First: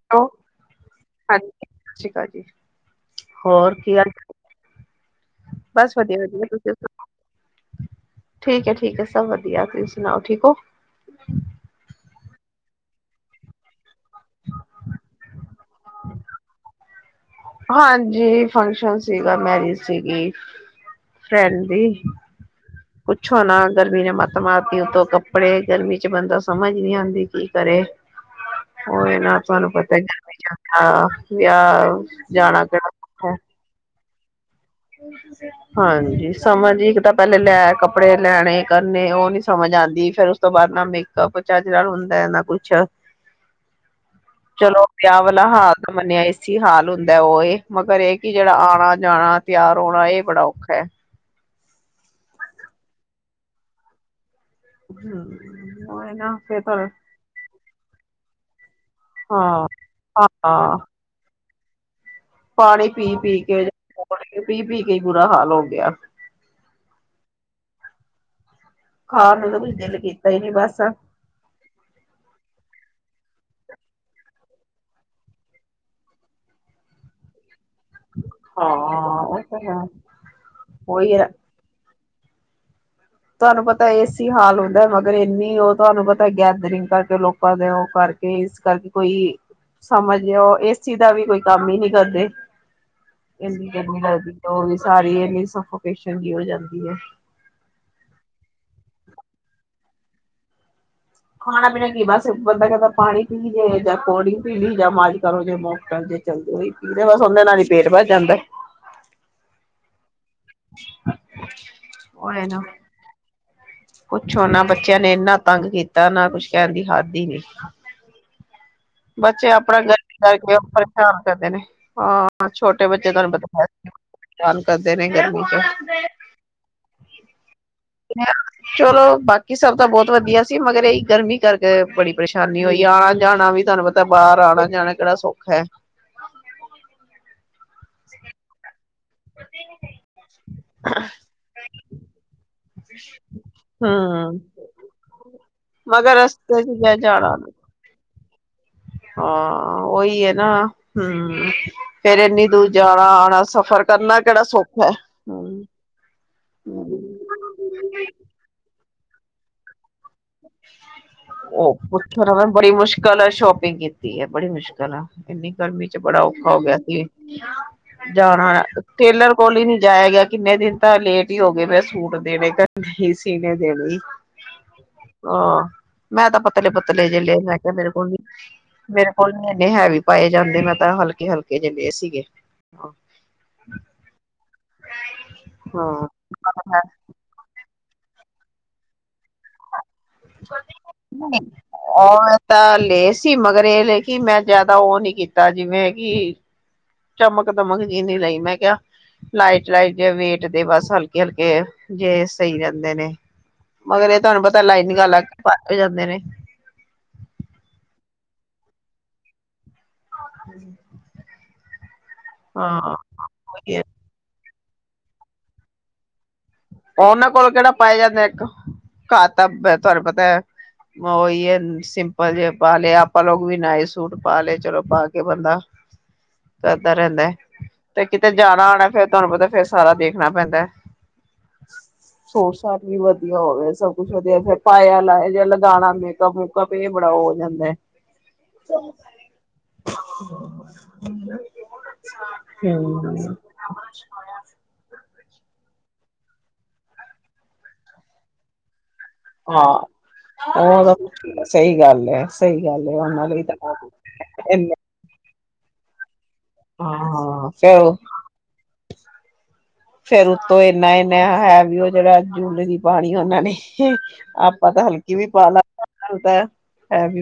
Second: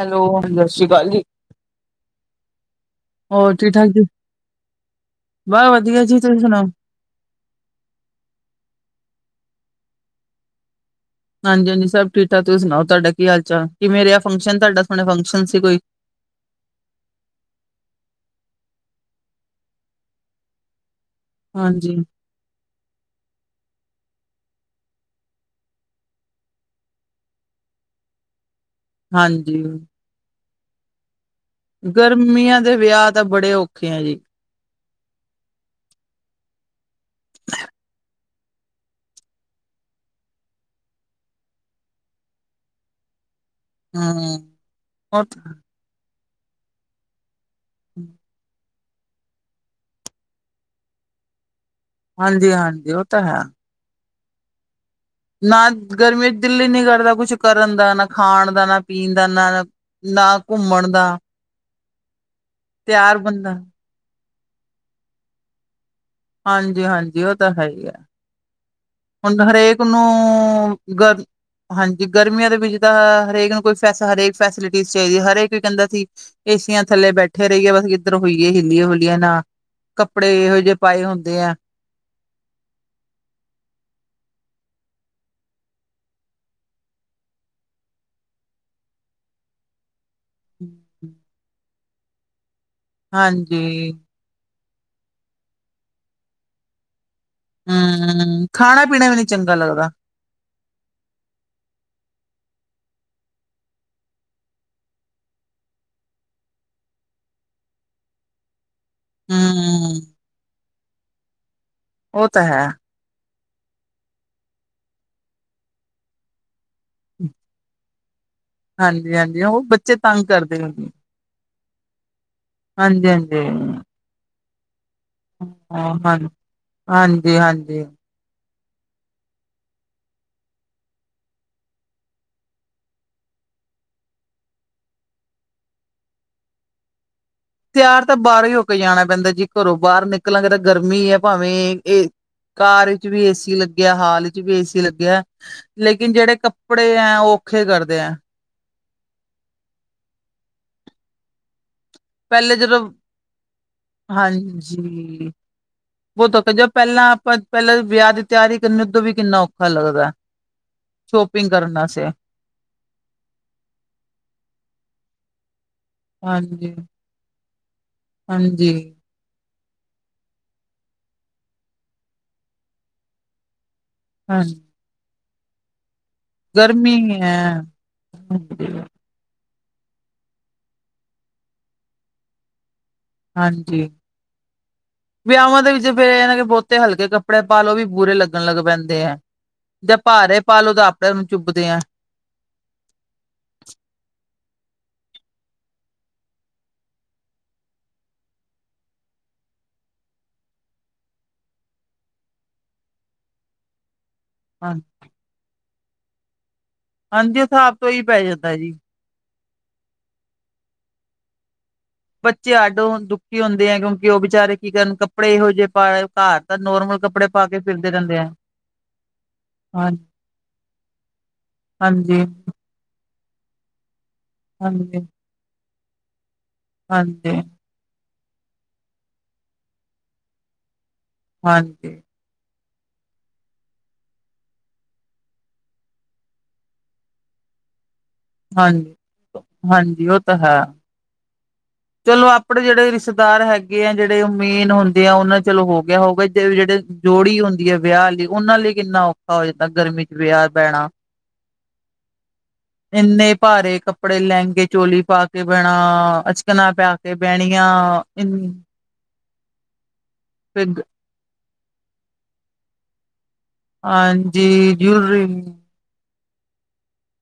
Hello ਹਾਂ ਸਤਿ ਸ੍ਰੀ ਅਕਾਲ ਜੀ ਹਾਂਜੀ ਸਤਿ ਸ਼੍ਰੀ ਅਕਾਲ ਜੀ। ਹੋਰ ਠੀਕ ਠਾਕ ਕੀ ਜੀ ਹਾਲ ਚਾਲ? ਬਸ ਵਧੀਆ ਜੀ ਤੁਸੀ ਸੁਣਾਓ ਠੀਕ ਹੈ ਠੀਕ ਹੈ ਸਭ ਵਧੀਆ ਤੁਸੀਂ ਸੁਣਾਓ ਠੀਕ ਹੋ ਫਿਰ ਤਾਂ ਤੁਸੀਂ ਸੁਣਾਓ ਤੁਹਾਡਾ ਕੀ ਹਾਲ ਚਾਲ ਕੀ ਮੇਰੇ ਆ ਫੰਕਸ਼ਨ ਤੁਹਾਡਾ ਸਹਣੇ ਫੰਕਸ਼ਨ ਸੀ ਕੋਈ ਹਾਂਜੀ ਫੰਕਸ਼ਨ ਸੀਗਾ ਮੈਰਿਜ ਸੀਗੀ ਫਰੈਂਡਲੀ ਹਾਂਜੀ ਪੁੱਛੋ ਨਾ ਗਰਮੀ ਨੇ ਮੱਤ ਮਤੀ ਉੱਤੋਂ ਕੱਪੜੇ ਗਰਮੀ ਚ ਬੰਦਾ ਸਮਝ ਨੀ ਆਉਂਦੀ ਕੀ ਕਰੇ ਹੋ ਨਾ ਹਾਂਜੀ ਤੁਹਾਨੂੰ ਪਤਾ ਹ ਵਿਆ ਗਰਮੀਆਂ ਜਾਣਾ ਦੇ ਕਿੜਾ ਵਿਆਹ ਤਾਂ ਸੌਖਾ ਏ ਬੜੇ ਔਖੇ ਆ ਜੀ ਹਾਂਜੀ ਸਮਾਂ ਜੀ ਇੱਕ ਤਾਂ ਪਹਿਲੇ ਲੈ ਕੱਪੜੇ ਲੈਣੇ ਕਰਨੇ ਉਹ ਨਿ ਸਮਝ ਆਉਂਦੀ ਫੇਰ ਉਸ ਤੋਂ ਬਾਅਦ ਨਾ ਮੇਕਅਪ ਚੱਜ ਹੁੰਦਾ ਨਾ ਕੁਛ ਹਮ ਚਲੋ ਵਿਆਹ ਵਾਲਾ ਹਾਲ ਤਾਂ ਮੰਨਿਆ ਇ ਸੀ ਹਾਲ ਹੁੰਦਾ ਉਹ ਇਹ ਮਗਰ ਇਹ ਕਿ ਜਿਹੜਾ ਆਉਣਾ ਜਾਣਾ ਤਿਆਰ ਹੋਣਾ ਇਹ ਬੜਾ ਔਖਾ ਹੈ ਹਾਂਜੀ ਹਾਂਜੀ ਉਹ ਤਾਂ ਹੈ ਨਾ ਹੂੰ ਗਰਮੀ ਚ ਨਾ ਦਿਲ ਫਿਰ ਹੀ ਤਾਂ ਨੀ ਕਰਦਾ ਕੁਛ ਕਰਨ ਦਾ ਨਾ ਖਾਣ ਦਾ ਨਾ ਪੀਣ ਦਾ ਨਾ ਹਾਂ ਨਾ ਹਾਂ ਘੁੰਮਣ ਦਾ ਪਾਣੀ ਪੀ ਤਿਆਰ ਪੀ ਬੰਦਾ ਕੇ [unintelligible] ਕੇ ਪੀ ਪੀ ਕੇ ਬੁਰਾ ਹਾਲ ਹੋ ਗਿਆ ਹਾਂਜੀ ਹਾਂਜੀ ਉਹ ਤਾਂ ਹੈ ਹੀ ਹੈ ਖਾਣ ਹੁਣ ਤਾਂ ਕੁੱਝ ਹਰੇਕ ਦਿਲ ਨੂੰ ਕੀਤਾ ਹੀ ਨੀ ਬਸ ਹਾਂ ਗਰ ਹਾਂਜੀ ਗਰਮੀਆਂ ਦੇ ਵਿੱਚ ਤਾਂ ਹਰੇਕ ਨੂੰ ਕੋਈ ਫੈ ਹਰੇਕ ਫੈਸਿਲਿਟੀ ਚਾਹੀਦੀ ਹਰੇਕ ਕਹਿੰਦਾ ਸੀ ਏਸੀਆਂ ਥੇ ਬੈਠੇ ਰਹੀਏ ਬਸ ਕਿੱਧਰ ਹੋਈਏ ਹਿੱਲੀ ਹੁਲੀਆਂ ਉਹ ਨਾ ਤਾਂ ਹੈ ਕੱਪੜੇ ਇਹੋ ਜਿਹੇ ਪਾਏ ਉਹੀ ਹੈ। ਹੁੰਦੇ ਆ ਤੁਹਾਨੂੰ ਪਤਾ ਏਸੀ ਹਾਲ ਹੁੰਦਾ ਮਗਰ ਇੰਨੀ ਉਹ ਤੁਹਾਨੂੰ ਪਤਾ ਗੈਦਰਿੰਗ ਕਰਕੇ ਲੋਕਾਂ ਦੇ ਉਹ ਕਰ ਕਰਕੇ ਇਸ ਕਰਕੇ ਕੋਈ ਸਮਝਦੇਓ ਇਸ ਚੀਜ਼ ਦਾ ਵੀ ਕੋਈ ਕੰਮ ਹੀ ਨੀ ਕਰਦੇ ਹਾਂਜੀ ਇਨਿ ਗਰਮੀ ਲਗਦੀ ਉਹ ਵੀ ਸਾਰੀ ਇਨੀ ਸਫੋਕੇਸ਼ਨ ਜੀ ਹੋ ਜਾਂਦੀ ਹੈ ਹਮ ਖਾਣਾ ਪੀਣਾ ਵੀ ਨਹੀਂੀ ਚੰਗਾ ਲੱਗਦਾ ਖਾਣਾ ਪੀਣਾ ਕੀ ਬਸ ਬੰਦਾ ਕਹਦਾ ਪਾਣੀ ਪੀ ਜੇ ਜਾਂ ਕੋਲਡ ਡਰਿੰਕ ਪੀ ਲਈ ਜਾਂ ਮੌਜ ਕਰੋ ਮੋਕਟੇਲ ਦੀ ਚ ਬਸ ਉਹਦੇ ਨਾਲ ਹੀ ਪੇਟ ਭੱਰ ਜਾਂਦਾ ਹਮ ਹਮ [unintelligible] ਉਹ ਤਾਂ ਓਏ ਨਾ ਹੈ ਪੁੱਛੋ ਨਾ ਬੱਚਿਆਂ ਨੇ ਇੰਨਾ ਤੰਗ ਕੀਤਾ ਨਾ ਕੁਛ ਕਹਿਣ ਦੀ ਹਾਦ ਹੀ ਨੀ ਹਾਂਜੀ ਹਾਂਜੀ ਬੱਚੇ ਉਹ ਆਪਣਾ ਗਰ ਤੰਗ ਕਰਕੇ ਕਰਦੇ ਉਹ ਹਾਂਜੀ ਪਰੇਸ਼ਾਨ ਕਰਦੇ ਨੇ ਆਹ ਹਾਂ ਛੋਟੇ ਹਾਂਜੀ ਬੱਚੇ ਤੁਹਾਨੂੰ ਪਤਾ ਤੇ ਹੈ ਪਰੇਸ਼ਾਨ ਕਰਦੇ ਹੈ ਨੇ ਗਰਮੀ ਚ ਹਾਂ ਹਾਂ ਹਾਂਜੀ ਹਾਂਜੀ ਚਲੋ ਬਾਕੀ ਸਭ ਤਾਂ ਬਹੁਤ ਵਧੀਆ ਸੀ ਮਗਰ ਇਹ ਗਰਮੀ ਕਰਕੇ ਬੜੀ ਪਰੇਸ਼ਾਨੀ ਹੋਈ ਆਣਾ ਜਾਣਾ ਵੀ ਤੁਹਾਨੂੰ ਪਤਾ ਬਾਹਰ ਆਉਣਾ ਜਾਣਾ ਕਿਹੜਾ ਸੌਖਾ ਹੈ ਤਿਆਰ ਤਾਂ ਬਾਹਰੋਂ ਹੀ ਹੋ ਕੇ ਜਾਣਾ ਪੈਂਦਾ ਜੀ ਘਰੋਂ ਬਾਹਰ ਨਿਕਲਾਂਗੇ ਤਾਂ ਗਰਮੀ ਹੈ ਭਾਵੇਂ ਇਹ ਕਾਰ ਚ ਵੀ ਏਸੀ ਲੱਗਿਆ ਹਾਲ ਹਮ ਚ ਵੀ ਏਸੀ ਲੱਗਿਆ ਲੇਕਿਨ ਮਗਰ ਜਿਹੜੇ ਰਸਤੇ ਚ ਕੱਪੜੇ ਜ ਹੈ ਉਹ ਜਾਣਾ ਔਖੇ ਕਰਦੇ ਐ। ਹਾਂ, ਓਹੀ ਐ ਨਾ ਹੂੰ, ਫੇਰ ਇੰਨੀ ਪਹਿਲੇ ਦੂਰ ਜਦੋਂ ਜਾਣਾ ਆਣਾ ਸਫ਼ਰ ਕਰਨਾ ਕਿਹੜਾ ਸੌਖਾ। ਹਾਂਜੀ [unintelligible] ਪਹਿਲਾਂ ਆਪਾਂ ਪਹਿਲਾਂ ਵਿਆਹ ਦੀ ਤਿਆਰੀ ਕਿੰਨੇ ਤੋਂ ਵੀ ਕਿੰਨਾ ਔਖਾ ਲੱਗਦਾ। ਸ਼ੋਪਿੰਗ ਕਰਨ ਉਹ ਵਾਸਤੇ ਪੁੱਛੋ ਨਾ ਮੈਂ ਬੜੀ ਮੁਸ਼ਕਿਲ ਆ ਸ਼ੋਪਿੰਗ ਕੀਤੀ ਆ ਬੜੀ ਮੁਸ਼ਕਿਲ ਆ ਐਨੀ ਗਰਮੀ ਚ ਬੜਾ ਔਖਾ ਹੋ ਹਾਂਜੀ ਗਿਆ ਸੀ ਜਾਣਾ ਹਾਂਜੀ ਟੇਲਰ ਕੋਲ ਹੀ ਨਹੀਂ ਜਾਇਆ ਗਿਆ ਕਿੰਨੇ ਦਿਨ ਤਾਂ ਲੇਟ ਹੀ ਹੋ ਗਏ ਮੇਰੇ ਸੂਟ ਦੇਣੇ ਸੀਣੇ ਦੇਣੇ ਈ ਹਾਂਜੀ ਆ ਮੈਂ ਤਾਂ ਪਤਲੇ ਪਤਲੇ ਜੇ ਗਰਮੀ ਹੈ ਲਏ ਮੈਂ ਕਿਹਾ ਮੇਰੇ ਕੋਲ ਨੀ ਹਾਂਜੀ ਮੇਰੇ ਕੋਲ ਇੰਨੇ ਹੈਵੀ ਪਾਏ ਜਾਂਦੇ ਮੈਂ ਤਾਂ ਹਲਕੇ ਹਲਕੇ ਜੇ ਲਏ ਸੀਗੇ ਹਾਂ ਹਾਂਜੀ, ਵਿਆਹਾਂ ਦੇ ਵਿੱਚ ਫੇਰ [unintelligible] ਬਹੁਤੇ ਹਲਕੇ ਕੱਪੜੇ ਪਾ ਲਓ ਓਹ ਵੀ ਬੁਰੇ ਲੱ ਗਣ ਲੱਗ ਪੈਂਦੇ ਐ। ਓਵੇਂ ਤਾਂ ਲਏ ਸੀ ਮਗਰ ਇਹ ਲੇ ਕੀ ਮੈਂ ਜ਼ਿਆਦਾ ਉਹ ਨੀ ਕੀਤਾ ਜਿਵੇਂ ਕਿ ਚਮਕ ਦਮਕ ਜੀ ਨੀ ਲਈ ਮੈਂ ਕਿਹਾ ਲਾਈਟ ਲਾਈਟ ਜਾ ਵੇਟ ਦੇ ਬਸ ਹਲਕੇ ਹਲਕੇ ਜੇ ਸਈ ਰਹਿੰਦੇ ਨੇ। ਮਗਰ ਇਹ ਤੁਹਾਨੂੰ ਪਤਾ ਹਾਂ ਲਾਈਨਿੰੰਗ ਲੱਗ ਕੇ ਭਾਰੀ ਹੋ ਜਾਂਦੇ ਨੇ। ਹਾਂਜੀ, ਹਿਸਾਬ ਤੋਂ ਓਹੀ ਪੈ ਜਾਂਦਾ ਜੀ। ਹਾਂ, ਬੱਚੇ ਅੱਡ ਓਹ ਹੁੱਣ ਦੁਖੀ ਹੁੰਦੇ ਉਹੀ ਆ ਕਿਉਂਕਿ ਉਹ ਬਚਾਰੇ ਕੀ ਕਰਨ ਕੱਪੜੇ ਇਹੋ ਜਿਹੇ ਪਾਲੇ ਘਰ। ਤਾਂ ਨੋਰਮਲ ਕੱਪੜੇ ਉਹਨਾਂ ਪਾ ਕੋਲ ਕੇ ਕਿਹੜਾ ਫਿਰਦੇ ਪਾਏ ਰਹਿੰਦੇ ਆ ਜਾਂਦੇ ਇੱਕ ਘਰ ਤਾਂ ਹਾਂ ਤੁਹਾਨੂੰ ਪਤਾ ਓਹੀ ਐ ਹਾਂਜੀ ਸਿੰਪਲ ਜੇ ਪਾ ਲਿਆ। [unintelligible] ਨਾਈਟ ਸੂਟ ਪਾ ਲਏ ਚਲੋ ਹਾਂਜੀ ਪਾ ਕੇ ਬੰਦਾ ਏਦਾਂ ਰਹਿੰਦਾ ਹਾਂਜੀ ਤੇ ਕਿਤੇ ਜਾਣਾ ਆਣਾ ਫਿਰ ਤੁਹਾਨੂੰ ਪਤਾ ਫੇਰ ਸਾਰਾ ਦੇਖਣਾ ਪੈਂਦਾ। ਹਾਂਜੀ। ਸੂਟ ਸਾਟ ਵੀ ਵਧੀਆ ਹੋਵੇ ਸਭ ਕੁੱਛ ਵਧੀਆ ਫਿਰ ਪਾਇਆ ਲਾਇਆ ਜਾ ਲਗਾਣਾ ਮੇਕਅਪ ਮੂਕਅਪ ਇਹ ਬੜਾ ਹੋ ਜਾਂਦਾ। ਹਾਂਜੀ ਹਾਂਜੀ, ਉਹ ਤਾਂ ਹੈ। ਚਲੋ ਆਪਣੇ ਜਿਹੜੇ ਹਮ ਰਿਸ਼ਤੇਦਾਰ ਹੈਗੇ ਆ ਜਿਹੜੇ ਮੇਨ ਹੁੰਦੇ ਆ ਹੁਣ ਚਲੋ ਹੋ ਗਿਆ ਹੋਊਗਾ ਜੇ ਜਿਹੜੇ ਜੋੜੀ ਹੁੰਦੀ ਆ ਵਿਆਹ ਲਈ ਉਹਨਾਂ ਲਈ ਕਿੰਨਾ [unintelligible] ਹਾਂ ਗਰਮੀ ਚ ਵਿਆਹ ਉਹ ਪੈਣਾ ਤਾਂ ਸਹੀ ਗੱਲ ਹੈ ਸਹੀ ਗੱਲ ਹੈ ਉਹਨਾਂ ਇੰਨੇ ਲਈ ਤਾਂ ਭਾਰੇ ਕੱਪੜੇ ਲਹਿੰਗੇ ਚੋਲੀ ਪਾ ਕੇ ਬਹਿਣਾ, ਅਚਕਨਾ ਪਾ ਕੇ ਹਾਂ ਬਹਿਣੀਆਂ ਫੇਰ ਫੇਰ ਉੱਤੋਂ ਫਿਰ ਇੰਨਾ ਇੰਨਾ ਹੈਵੀ ਉਹ ਜਿਹੜਾ ਜੂਲਰੀ ਪਾਣੀ ਓਹਨਾਂ ਨੇ। ਆਪਾਂ ਹਾਂਜੀ ਤਾਂ ਹਲਕੀ ਜੂਲਰੀ ਵੀ ਪਾ ਲਾ ਤਾਂ [unintelligible]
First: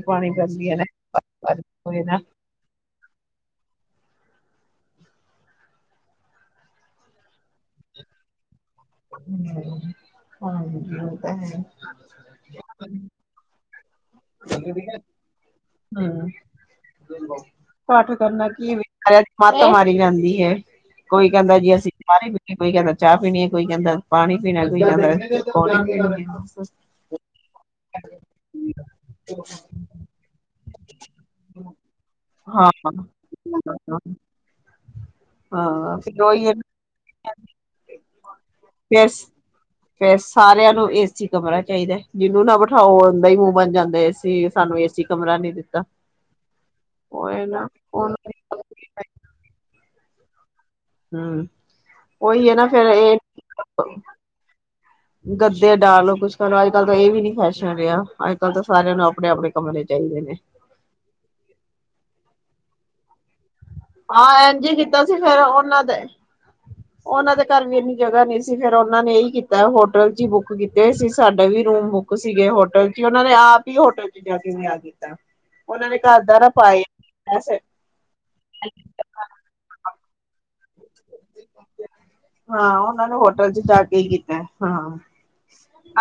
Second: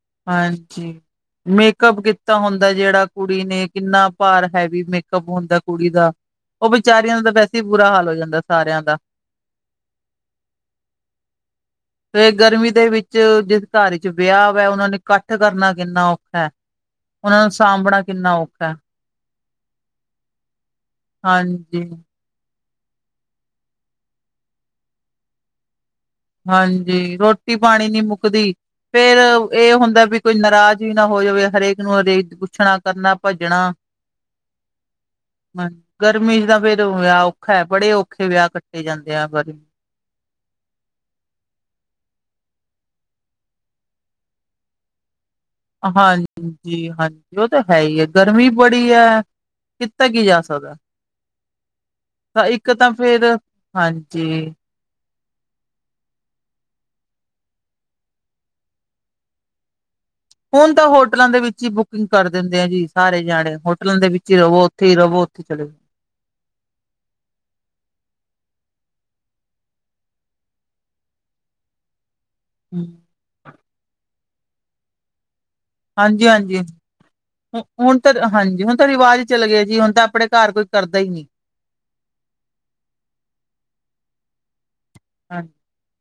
ਪਾਣੀ ਪੈਂਦੀਆਂ ਨੇ ਹਾਂਜੀ, ਮੇਕਅੱਪ ਨਾ ਕੀਤਾ ਹੁੰਦਾ ਜਿਹੜਾ ਕੁੜੀ ਨੇ ਕਿੰਨਾ ਭਾਰ ਹੈਵੀ ਮੇਕਅਪ ਹੁੰਦਾ ਕੁੜੀ ਦਾ ਉਹ ਵਿਚਾਰੀਆਂ ਦਾ ਤਾਂ ਵੈਸੇ ਹੀ ਬੁਰਾ ਹਾਲ ਹੋ ਜਾਂਦਾ। ਹੂੰ। ਫਿਰ ਗਰਮੀ ਦੇ ਵਿੱਚ ਜਿਸ ਘਰ ਵਿੱਚ ਵਿਆਹ ਉਹਨਾਂ ਨੇ ਕੱਠ ਕਰਨਾ ਕਿੰਨਾ ਹਮ ਔਖਾ। ਉਹਨਾਂ ਨੂੰ ਸਾਂਭਣਾ ਪਾਠ ਕਿੰਨਾ ਕਰਨਾ ਔਖਾ ਕੀ ਹੈ [unintelligible] ਮੱਤ ਮਾਰੀ ਜਾਂਦੀ ਐ। ਕੋਈ ਕਹਿੰਦਾ ਜੀ ਹਾਂਜੀ। ਅਸੀਂ ਚਾਹ ਨੀ ਪੀਣੀ, ਕੋਈ ਕਹਿੰਦਾ ਚਾਹ ਪੀਣੀ ਐ, ਕੋਈ ਕਹਿੰਦਾ ਪਾਣੀ ਪੀਣਾ, ਕੋਈ ਕਹਿੰਦਾ ਪ ਹਾਂਜੀ, ਰੋਟੀ ਪਾਣੀ ਨੀ ਮੁੱਕਦੀ ਫੇਰ ਇਹ ਹੁੰਦਾ ਵੀ ਕੋਈ ਨਰਾਜ਼ ਹੀ ਨਾ ਹੋ ਹੋ ਜਾਵੇ ਹਰੇਕ ਨੂੰ [unintelligible] ਹਾਂ ਪੁੱਛਣਾ, ਕਰਨਾ, ਭੱਜਣਾ, [unintelligible] ਹੂੰ, ਹਾਂ ਫਿਰ ਗਰਮੀ ਚ ਉਹੀ ਹੈ ਤਾਂ ਫੇਰ ਵਿਆਹ ਔਖਾ ਬੜੇ ਔਖੇ ਵਿਆਹ ਕੱਟੇ ਜਾਂਦੇ ਆ ਗਰਮੀ ਫਿਰ ਸਾਰਿਆਂ ਨੂੰ ਏ ਸੀ, ਕਮਰਾ ਚਾਹੀਦਾ ਜਿਹਨੂੰ ਨਾ ਬਿਠਾਓ ਉਹਦਾ ਹੀ ਮੂੰਹ ਬਣ ਜਾਂਦਾ ਏਸੀ ਸਾਨੂੰ ਏਸੀ ਕਮਰਾ ਨੀ ਦਿੱਤਾ ਹਾਂਜੀ ਹਾਂਜੀ, ਉਹੀ ਉਹ ਤਾਂ ਨਾ ਹੈਈ ਐ ਹਮ ਗਰਮੀ ਬੜੀ ਐ। [unintelligible] ਜਾ ਸਕਦਾ ਤਾਂ ਉਹੀ ਹੈ ਨਾ ਇੱਕ ਤਾਂ ਇਹ ਫੇਰ ਹਾਂਜੀ ਗੱਦੇ ਡਾਲੋ ਕੁੱਛ ਕਰੋ ਅੱਜ ਕੱਲ ਤਾਂ ਇਹ ਵੀ ਨੀ ਫੈਸ਼ਨ ਰਿਹਾ ਅੱਜ ਕੱਲ ਤਾਂ ਸਾਰਿਆਂ ਨੂੰ ਆਪਣੇ ਆਪਣੇ ਕਮਰੇ ਚ ਹੁਣ ਤਾਂ ਹੋਟਲਾਂ, ਦੇ ਵਿੱਚ ਹੀ ਬੁਕਿੰਗ ਕਰ ਦਿੰਦੇ ਆ ਜੀ ਸਾਰੇ ਜਾਣੇ। ਹੋਟਲਾਂ ਦੇ ਹਾਂ ਵਿੱਚ ਰਵੋ ਐਂਜ ਹੀ ਉੱਥੇ ਕੀਤਾ ਸੀ, ਰਵੋ ਫਿਰ ਉੱਥੇ ਚਲੇ ਉਹਨਾਂ ਦੇ ਉਹਨਾਂ ਦੇ ਘਰ ਵੀ ਇਨੀ ਜਗ੍ਹਾ ਨਹੀਂ ਸੀ। ਫਿਰ, ਉਹਨਾ ਨੇ ਇਹੀ ਕੀਤਾ ਹੋਟਲ ਚ ਹੀ ਬੁੱਕ ਕੀਤੇ ਸੀ, ਸਾਡੇ ਵੀ ਰੂਮ ਬੁੱਕ ਸੀ ਗੇ ਜਾਓ ਹੋਟਲ ਚ, ਉਹਨਾਂ ਨੇ ਆਪ ਹੀ ਹੋਟਲ ਚ ਜਾ ਕੇ ਵਿਆਹ ਕੀਤਾ। ਉਹਨਾਂ ਨੇ ਘਰ ਹਾਂਜੀ ਦਾ ਨਾ ਹਾਂਜੀ ਪਾਏ ਵੈਸੇ ਹੁ ਹੁਣ ਤਾਂ ਹੁਣ ਤਾਂ ਰਿਵਾਜ਼ ਚਲੇ ਗਿਆ ਜੀ, ਹੁਣ ਤਾਂ ਆਪਣੇ ਘਰ ਕੋਈ ਕਰਦਾ ਹੀ ਨਹੀਂ ਹਾਂ, ਉਹਨਾਂ ਨੇ ਹੋਟਲ ਚ ਜਾ ਕੇ ਹੀ ਕੀਤਾ। ਹਾਂ। ਹਮ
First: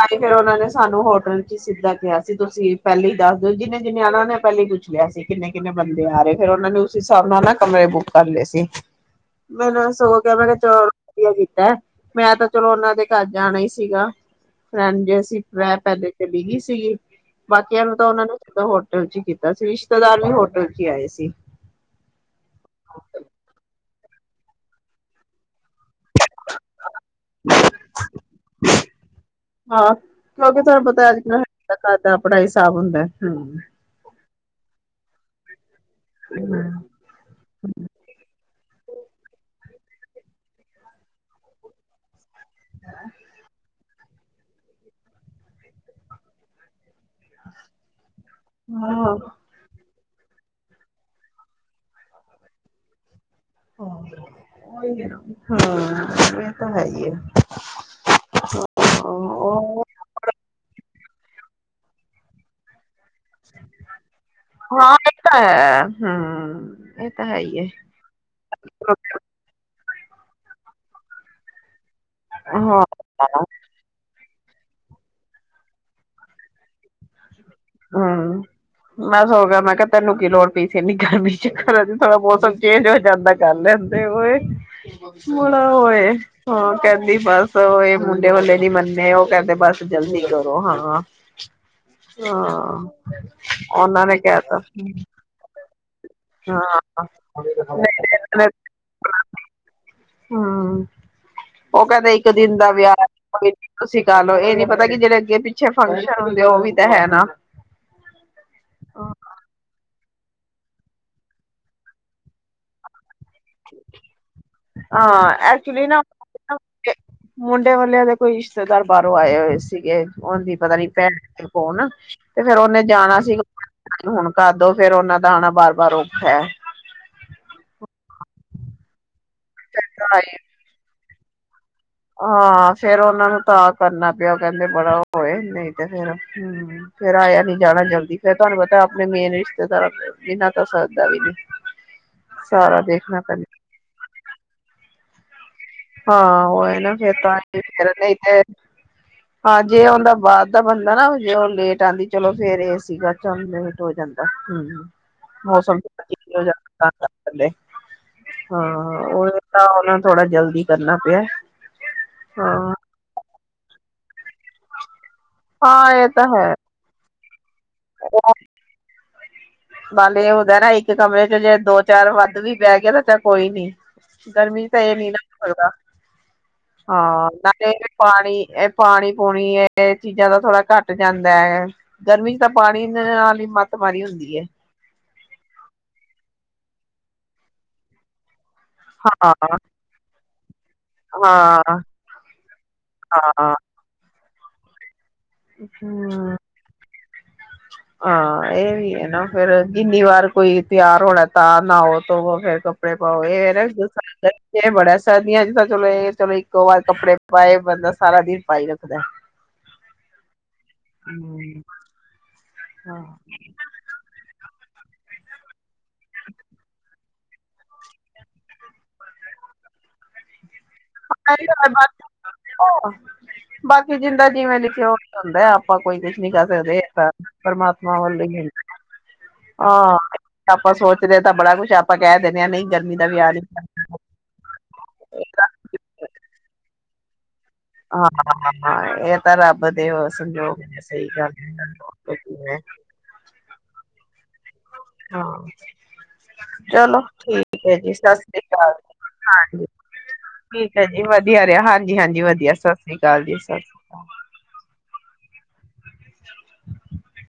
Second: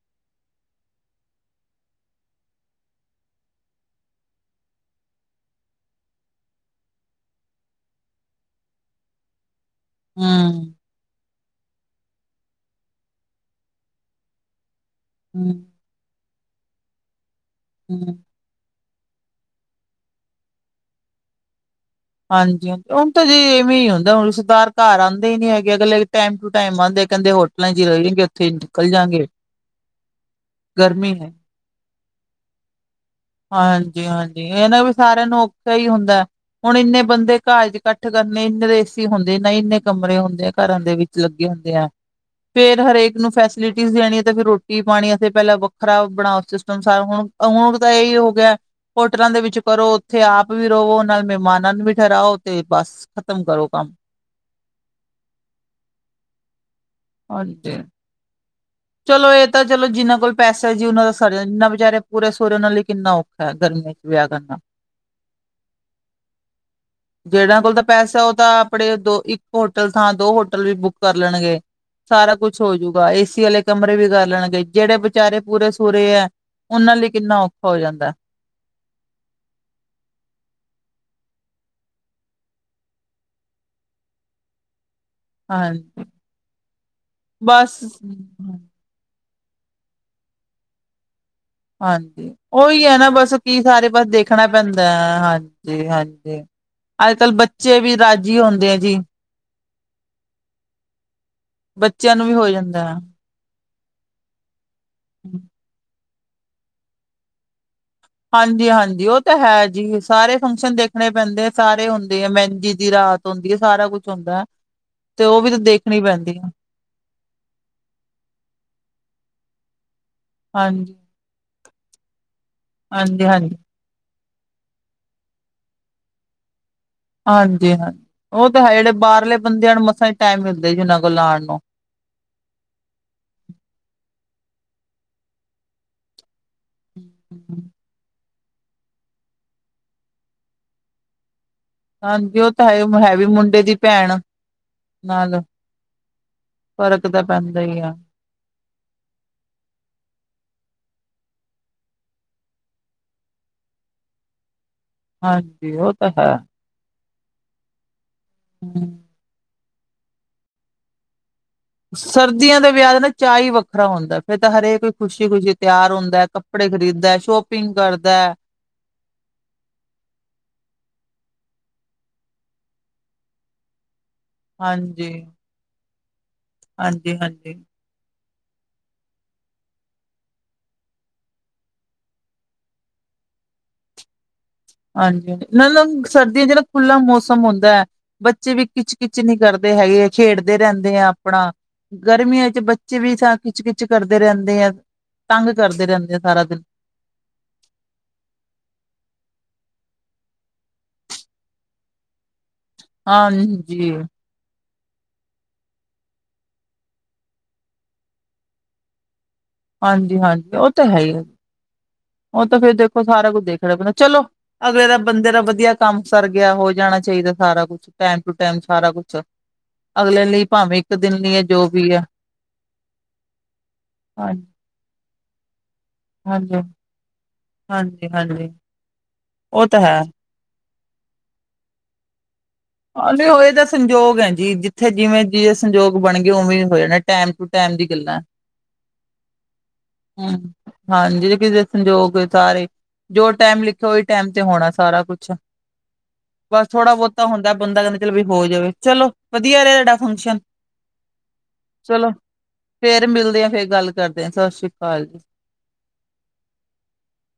ਫਿਰ, ਉਹਨਾਂ ਨੇ ਸਾਨੂੰ ਹੋਟਲ ਚ ਹੀ ਸਿੱਧਾ ਕਿਹਾ ਸੀ, ਤੁਸੀਂ ਪਹਿਲੇ ਹੀ ਦੱਸ ਦਿਓ, ਜਿੰਨੇ- ਜਿੰਨੇ ਆਨਾ ਉਹਨਾਂ ਨੇ ਪਹਿਲੇ ਹੀ ਪੁੱਛ ਲਿਆ ਸੀ। ਕਿੰਨੇ- ਕਿੰਨੇ ਬੰਦੇ ਆ ਰਹੇ, ਫਿਰ ਉਹਨਾ ਨੇ ਉਸ ਹਿਸਾਬ ਨਾਲ ਨਾ ਕਮਰੇ ਬੁੱਕ ਕਰ ਲਏ ਸੀ ਮੈਨੂੰ ਸਗੋਂ ਕਿਹਾ, ਮੈਂ ਕਿਹਾ ਚਲੋ ਵਧੀਆ ਕੀਤਾ, ਮੈਂ ਤਾਂ ਚਲੋ ਉਹਨਾਂ ਦੇ ਘਰ ਜਾਣਾ ਹੀ ਸੀਗਾ। ਫਰੈਂਡ ਜੇ ਅਸੀਂ ਪਹਿਲੇ ਚਲੀ ਗਈ ਸੀਗੀ ਬਾਕੀਆਂ ਨੂੰ ਹਮ ਤਾਂ ਉਹਨਾ ਨੂੰ ਸਿੱਧਾ ਹੋਟਲ ਹੋਟਲ ਚ ਹੀ ਕੀਤਾ ਸੀ, ਰਿਸ਼ਤੇਦਾਰ ਨੇ ਹੋਟਲ ਚ ਹੀ ਆਏ ਸੀ। ਹਾਂਜੀ ਹਾਂ, ਹੁਣ ਤਾਂ ਜੀ ਇਵੇਂ ਹੀ ਹੁੰਦਾ, ਹੁਣ ਰਿਸ਼ਤੇਦਾਰ ਘਰ ਆਉਂਦੇ ਹੀ ਨੀ ਹੈਗੇ। ਅਗਲੇ ਟਾਈਮ ਟੂ ਟਾਈਮ ਆਂਦੇ, ਕਹਿੰਦੇ ਹੋਟਲਾਂ ਚ ਰਹਿਣਗੇ ਉੱਥੇ ਨਿਕਲ ਜਾਂਗੇ। ਹਾਂ ਕਿਉਂਕਿ ਤੁਹਾਨੂੰ ਪਤਾ ਗਰਮੀ ਅੱਜ ਹੈ ਕੱਲ ਹਰ ਇਕ ਘਰ ਦਾ ਅਪਣਾ ਹਿਸਾਬ ਹੁੰਦਾ। ਹੂੰ। ਹਾਂਜੀ -ਹਾਂਜੀ, ਇਹ ਨਾ ਵੀ ਸਾਰਿਆਂ ਨੂੰ ਸਹੀ ਹੁੰਦਾ, ਹੁਣ ਇੰਨੇ ਬੰਦੇ ਘਰ ਚ ਇਕੱਠੇ ਕਰਨੇ, ਇੰਨੇ ਤਾਂ ਏਸੀ ਹੁੰਦੇ ਨੀ ਇੰਨੇ ਕਮਰੇ ਹੁੰਦੇ ਆ, ਘਰਾਂ ਦੇ ਵਿੱਚ ਲੱਗੇ ਹੁੰਦੇ ਆ ਫੇਰ ਹਰੇਕ ਨੂੰ ਫੈਸਿਲਿਟੀ ਦੇਣੀ ਤੇ ਫਿਰ ਰੋਟੀ, ਪਾਣੀ ਅਸੀੇ ਪਹਿਲਾਂ ਵੱਖਰਾ ਬਣਾਓ ਸਿਸਟਮ ਸਾਰਾ ਹੁਣ, ਹੁਣ ਦਾ ਇਹੀ ਹੋ ਗਿਆ, ਹਾਂ ਹੋਟਲਾਂ ਦੇ ਵਿੱਚ ਕਰੋ। ਉਥੇ ਆਪ ਵੀ ਰਵੋ, ਨਾਲ ਮਹਿਮਾਨਾਂ ਨੂੰ ਵੀ ਠਹਿਰਾਓ ਤੇ ਬਸ ਖ਼ਤਮ ਕਰੋ ਕੰਮ ਹਾਂ ਇਹ ਤਾਂ ਹੈ। ਹੈ ਹਾਂਜੀ। ਚਲੋ ਇਹ ਤਾਂ ਉਹ ਚਲੋ ਜਿੰਨਾਂ ਕੋਲ ਪੈਸਾ ਜੀ, ਉਹਨਾਂ ਦਾ ਸਰਿਆ ਜਿੰਨਾ ਵਿਚਾਰੇ ਪੂਰੇ ਸੁਰੇ ਉਹਨਾਂ ਲਈ ਕਿੰਨਾ ਔਖਾ ਹੈ, ਗਰਮੀ ਚ ਵਿਆਹ ਕਰਨਾ ਹਾਂ ਇਹ ਤਾਂ ਹੈ ਹਮ ਇਹ ਤਾਂ ਹੈ ਹੀ ਜਿਨਾਂ ਹੈ ਕੋਲ ਤਾਂ ਪੈਸਾ, ਉਹ ਤਾਂ ਆਪਣੇ ਦੋ ਇੱਕ ਹੋਟਲ ਥਾਂ ਦੋ ਹੋਟਲ ਵੀ ਬੁੱਕ ਕਰ ਲੈਣਗੇ, ਸਾਰਾ ਕੁੱਛ ਹਾਂ ਹੋਜੂਗਾ ਏਸੀ ਵਾਲੇ ਕਮਰੇ ਵੀ ਕਰ ਲੈਣਗੇ, ਜਿਹੜੇ ਵਿਚਾਰੇ ਪੂਰੇ -ਸੁਰੇ ਹੈ ਉਹਨਾਂ ਲਈ ਕਿੰਨਾ ਔਖਾ। ਹੋ ਜਾਂਦਾ ਹਮ ਮੈਂ ਸਗੋਂ ਕਿਹਾ, ਮੈਂ ਕਿਹਾ ਤੈਨੂੰ ਕੀ ਲੋੜ ਪਈ ਸੀ ਇਨੀਂ ਗਰਮੀ ਚੱਕਰ ਹੈ ਜੀ, ਥੋੜਾ ਮੌਸਮ ਚੇਂਜ ਹੋ ਜਾਂਦਾ ਕਰ ਲੈਂਦੇ ਹੋ। ਮੁੜਾ ਹਾਂਜੀ ਹੋਏ ਉਹ ਕਹਿੰਦੀ ਬਸ ਉਹ ਏ ਮੁੰਡੇ ਵਾਲੇ ਨੀ ਮੰਨੇ ਉਹ ਕਹਿੰਦੇ, ਬਸ ਜਲਦੀ ਕਰੋ ਹਾਂ। ਹਾਂਜੀ ਉਹੀ ਹਾਂ ਹੈ ਨਾ, ਬਸ ਕੀ ਸਾਰੇ ਉਹਨਾਂ ਪਾਸੇ ਨੇ ਕਹਿ ਦੇਖਣਾ ਤਾ ਪੈਂਦਾ ਹੈ, ਹਾਂਜੀ। ਜੀ ਹਾਂਜੀ, ਹਾਂ ਅੱਜ -ਕੱਲ ਬੱਚੇ ਵੀ ਰਾਜੀ ਹੁੰਦੇ ਆ ਜੀ। ਹਮ ਉਹ ਕਹਿੰਦੇ ਬੱਚਿਆਂ ਨੂੰ ਇੱਕ ਵੀ ਹੋ ਦਿਨ ਦਾ ਜਾਂਦਾ ਵਿਆਹ ਹੈ ਤੁਸੀਂ ਕਰ ਲਓ, ਇਹ ਨੀ ਪਤਾ ਕਿ ਜਿਹੜੇ ਅੱਗੇ ਪਿੱਛੇ ਫੰਕਸ਼ਨ ਹੁੰਦੇ ਉਹ ਵੀ ਤਾਂ ਹੈ ਨਾ। ਹਾਂਜੀ -ਹਾਂਜੀ, ਉਹ ਤਾਂ ਹੈ ਜੀ। ਸਾਰੇ ਫੰਕਸ਼ਨ ਦੇਖਣੇ ਪੈਂਦੇ ਆ, ਸਾਰੇ ਹੁੰਦੇ ਆ ਮਹਿੰਦੀ ਦੀ ਰਾਤ। ਹੁੰਦੀ ਹੈ, ਸਾਰਾ ਕੁਛ ਹੁੰਦਾ, ਤੇ ਹਾਂ ਉਹ ਵੀ ਤਾਂ ਐਕਚੁਲੀ ਦੇਖਣੀ ਨਾ ਪੈਂਦੀ ਹੈ। ਮੁੰਡੇ, ਵਾਲਿਆਂ ਦੇ ਕੋਈ ਰਿਸ਼ਤੇਦਾਰ ਬਾਹਰੋਂ ਆਏ ਹੋਏ ਸੀ। ਸੀਗੇ, ਉਹ ਦੀ ਪਤਾ ਨੀ ਹਾਂਜੀ, ਭੈਣ ਕੇ ਕੌਣ ਤੇ ਫੇਰ ਉਹਨੇ ਜਾਣਾ ਸੀਗਾ। ਹਾਂਜੀ-ਹਾਂਜੀ, ਹੁਣ ਕਰਦੋ, ਫਿਰ ਉਹਨਾਂ ਦਾ ਆਣਾ ਬਾਰ -ਬਾਰ ਔਖਾ ਹੈ। ਹਾਂਜੀ- ਹਾਂਜੀ, ਉਹ ਤਾਂ ਹੈ ਜਿਹੜੇ ਬਾਹਰਲੇ ਬੰਦਿਆਂ ਨੂੰ ਮਸਾਂ ਟਾਈਮ ਮਿਲਦਾ ਜੀ, ਉਹਨਾਂ ਕੋਲ ਆਉਣ ਨੂੰ। ਹਾਂ ਫੇਰ ਉਹਨਾ ਨੂੰ ਤਾਂ ਕਰਨਾ ਪਿਆ, ਕਹਿੰਦੇ ਬੜਾ ਉਹ ਏ ਨਹੀਂ ਤੇ ਫੇਰ ਹਮ ਫੇਰ ਆਇਆ ਨੀ ਜਾਣਾ ਜਲਦੀ, ਫੇਰ ਤੁਹਾਨੂੰ ਪਤਾ ਆਪਣੇ ਮੇਨ ਰਿਸ਼ਤੇਦਾਰਾਂ ਬਿਨਾਂ ਤਾਂ ਸਰਦਾ ਵੀ ਨੀ। ਹਾਂਜੀ, ਉਹ ਸਾਰਾ ਤਾਂ ਹੈ ਦੇਖਣਾ ਵੀ ਪੈਂਦਾ ਮੁੰਡੇ ਦੀ ਭੈਣ, ਨਾਲ। ਹਾਂ ਉਹੀ ਨਾ ਫ਼ਰਕ ਫਿਰ ਤਾਂ ਫ ਪੈਂਦਾ ਹੀ ਆ ਤੇ ਹਾਂ, ਜੇ ਉਹਦਾ ਬਾਹਰ ਦਾ ਬਣਦਾ ਨਾ। ਜੇ ਉਹ ਲੇਟ ਆਉਂਦੀ, ਚਲੋ ਫੇਰ ਇਹ ਸੀਗਾ ਚਲ ਲੇਟ ਹੋ ਜਾਂਦਾ ਹਮ। ਹਾਂਜੀ ਮੌਸਮ ਉਹ ਤਾਂ ਹੈ। ਹੋ ਜਾਂਦਾ ਹਾਂ ਤਾਂ ਹਮ। ਉਹ ਥੋੜਾ ਜਲਦੀ ਕਰਨਾ ਪਿਆ। ਸਰਦੀਆਂ ਦੇ ਹਾਂ ਵਿਆਹ ਨਾ ਚਾਹ ਹੀ ਵੱਖਰਾ ਹੁੰਦਾ ਫਿਰ ਤਾਂ ਹਰੇਕ ਖੁਸ਼ੀ ਖੁਸ਼ੀ ਤਿਆਰ ਹੁੰਦਾ ਹੈ ਕੱਪੜੇ ਖਰੀਦ ਦਾ ਸ਼ੋਪ। ਬੇ ਉਹਦਾ ਨਾ ਇੱਕ ਕਮਰੇ। ਜੇ ਜੇ ਦੋ ਚਾਰ ਵੱਧ ਵੀ ਬਹਿ ਗਿਆ ਤਾਂ ਚ ਕੋਈ ਨੀ ਗਰਮੀ ਚ ਤਾਂ ਇਹ ਨੀ ਹਾਂਜੀ, ਨਾ ਹੋ ਸਕਦਾ। ਹਾਂ ਹਾਂਜੀ-ਹਾਂਜੀ ਨਾਲੇ ਪਾਣੀ ਇਹ ਪਾਣੀ ਪੂਣੀ ਇਹ ਚੀਜ਼ਾਂ ਦਾ ਥੋੜਾ ਘੱਟ ਜਾਂਦਾ ਹੈ ਗਰਮੀ। ਤਾਂ ਪਾਣੀ ਨਾਲ ਹੀ ਮੱਤ ਮਾਰੀ ਹੁੰਦੀ ਹੈ। ਹਾਂਜੀ ਹ ਨਾ ਸਰਦੀਆਂ ਜਹੜਾ ਖੁੱਲਾ ਮੌਸਮ ਹੁੰਦਾ ਹੈ ਬ ਬੱਚੇ ਵੀ ਕਿੱਚ ਕਿੱਚ ਹਾਂ, ਨਹੀਂ ਕਰਦੇ ਹੈਗੇ ਖੇਡਦੇ ਰਹਿੰਦੇ ਆ ਆਪਣਾ। ਹਾਂ, ਗਰਮੀਆਂ ਚ ਬੱਚੇ ਵੀ ਤਾਂਥ ਖਿੱਚ ਖਿੱਚ ਕਰਦੇ ਰਹਿੰਦੇ ਆ। ਤੰਗ ਕਰਦੇ ਰਹਿੰਦੇ ਆ ਹਮ ਸਾਰਾ ਦਿਨ ਹਾਂ ਇਹ ਵੀ ਹੈ ਨਾ ਫਿਰ। ਜਿੰਨੀ ਵਾਰ ਕੋਈ ਤਿਆਰ ਹੋਣਾ ਤਾਂ ਨਹਾਓ ਧੋਵੋ ਫਿਰ ਕੱਪੜੇ ਪਾਓ ਇਹ ਨਾ ਦੂ ਹਾਂਜੀ ਇਹ ਬੜਾ ਸਰਦੀਆਂ ਚ ਤਾਂ ਚਲੋ ਇਹ ਚਲੋ ਇੱਕੋ ਵਾਰ ਕੱਪੜੇ ਪਾਏ ਬੰਦਾ ਸਾਰਾ ਦਿਨ ਪਾਈ ਰੱਖਦਾ। ਹਾਂਜੀ ਹਾਂਜੀ ਉਹ ਤਾਂ ਹੈ ਹੀ। ਹੂੰ, ਉਹ ਤਾਂ ਫਿਰ ਦੇਖੋ ਹਾਂ। ਸਾਰਾ ਕੁੱਝ ਦੇਖਣਾ ਪੈਦਾ ਚਲੋ ਅਗਲੇ ਦਾ ਬੰਦੇ ਦਾ ਵਧੀਆ ਕੰਮ ਸਰ ਗਿਆ ਹੋ ਜਾਣਾ ਚਾਹੀਦਾ ਸਾਰਾ ਕੁਛ ਟਾਈਮ ਟੂ ਟਾਈਮ ਸਾਰਾ ਕੁਛ। ਅਗਲੇ ਨੇ ਬਾਕੀ ਜਿੰਦਾ ਹਾਂਜੀ ਜਿਵੇਂ ਲਿਖਿਆ ਉਹ ਹੁੰਦਾ ਆਪ। ਆਪਾਂ ਕੋਈ ਕੁਛ ਨੀ ਕਰ ਹਾਂਜੀ ਸਕਦੇ ਪਰਮਾਤਮਾ ਹਾਂਜੀ ਵੱਲ ਹਾਂਜੀ ਉਹ ਤਾਂ ਹੈ ਹਾਂ। ਆਪਾਂ ਸੋਚ ਰਹੇ ਤਾਂ ਬੜਾ ਕੁਛ ਆਪਾਂ ਕਹਿ ਰਹੇ। ਹਾਂਜੀ ਹੋਏ ਤਾਂ ਸੰਯੋਗ ਹੈ ਜੀ ਜਿੱਥੇ ਜਿਵੇਂ ਜਿਵੇਂ ਸੰਯੋਗ ਬਣ ਗ ਉਵੇਂ ਹੋ ਜਾਣੇ ਟਾਈਮ ਟੂ ਟਾਈਮ ਦੀ ਗੱਲਾਂ। ਹਾਂ ਇਹ ਤਾਂ ਰੱਬ ਦੇ ਉਹ ਹਮ, ਸੰਜੋਗ ਨੇ ਸਹੀ ਹਾਂਜੀ ਗੱਲ ਕਿਸੇ ਦੇ ਸੰਯੋਗ ਹੈ। ਸਾਰੇ ਜੋ ਟੈਮ ਲਿਖਿਆ, ਉਹੀ ਟਾਈਮ ਤੇ ਹੋਣਾ ਸਾਰਾ ਹਾਂ ਕੁਛ। ਬਸ ਥੋੜਾ ਚਲੋ ਬਹੁਤਾ ਹੁੰ ' [inaudible] ' ਠੀਕ ਹੈ ਬੰਦਾ ਜੀ ਕਹਿੰਦੇ ਚਲ ਸਤਿ ਵੀ ਸ੍ਰੀ ਹੋ ਜਾਵੇ। ਅਕਾਲ ਚਲੋ, ਵਧੀਆ ਹਾਂਜੀ ਰਿਹਾ ਹਾਡਾ ਫੰਕਸ਼ਨ। ਠੀਕ ਹੈ ਜੀ ਵਧੀਆ ਰਿਹਾ ਹਾਂਜੀ ਚਲੋ ਹਾਂਜੀ ਵਧੀਆ ਸਤਿ ਸ੍ਰੀ ਫਿਰ ਅਕਾਲ ਜੀ ਮਿਲਦੇ ਆ, ਫਿਰ ਗੱਲ ਕਰਦੇ ਆ। ਸਤਿ ਸ਼੍ਰੀ ਅਕਾਲ ਜੀ। ' [inaudible]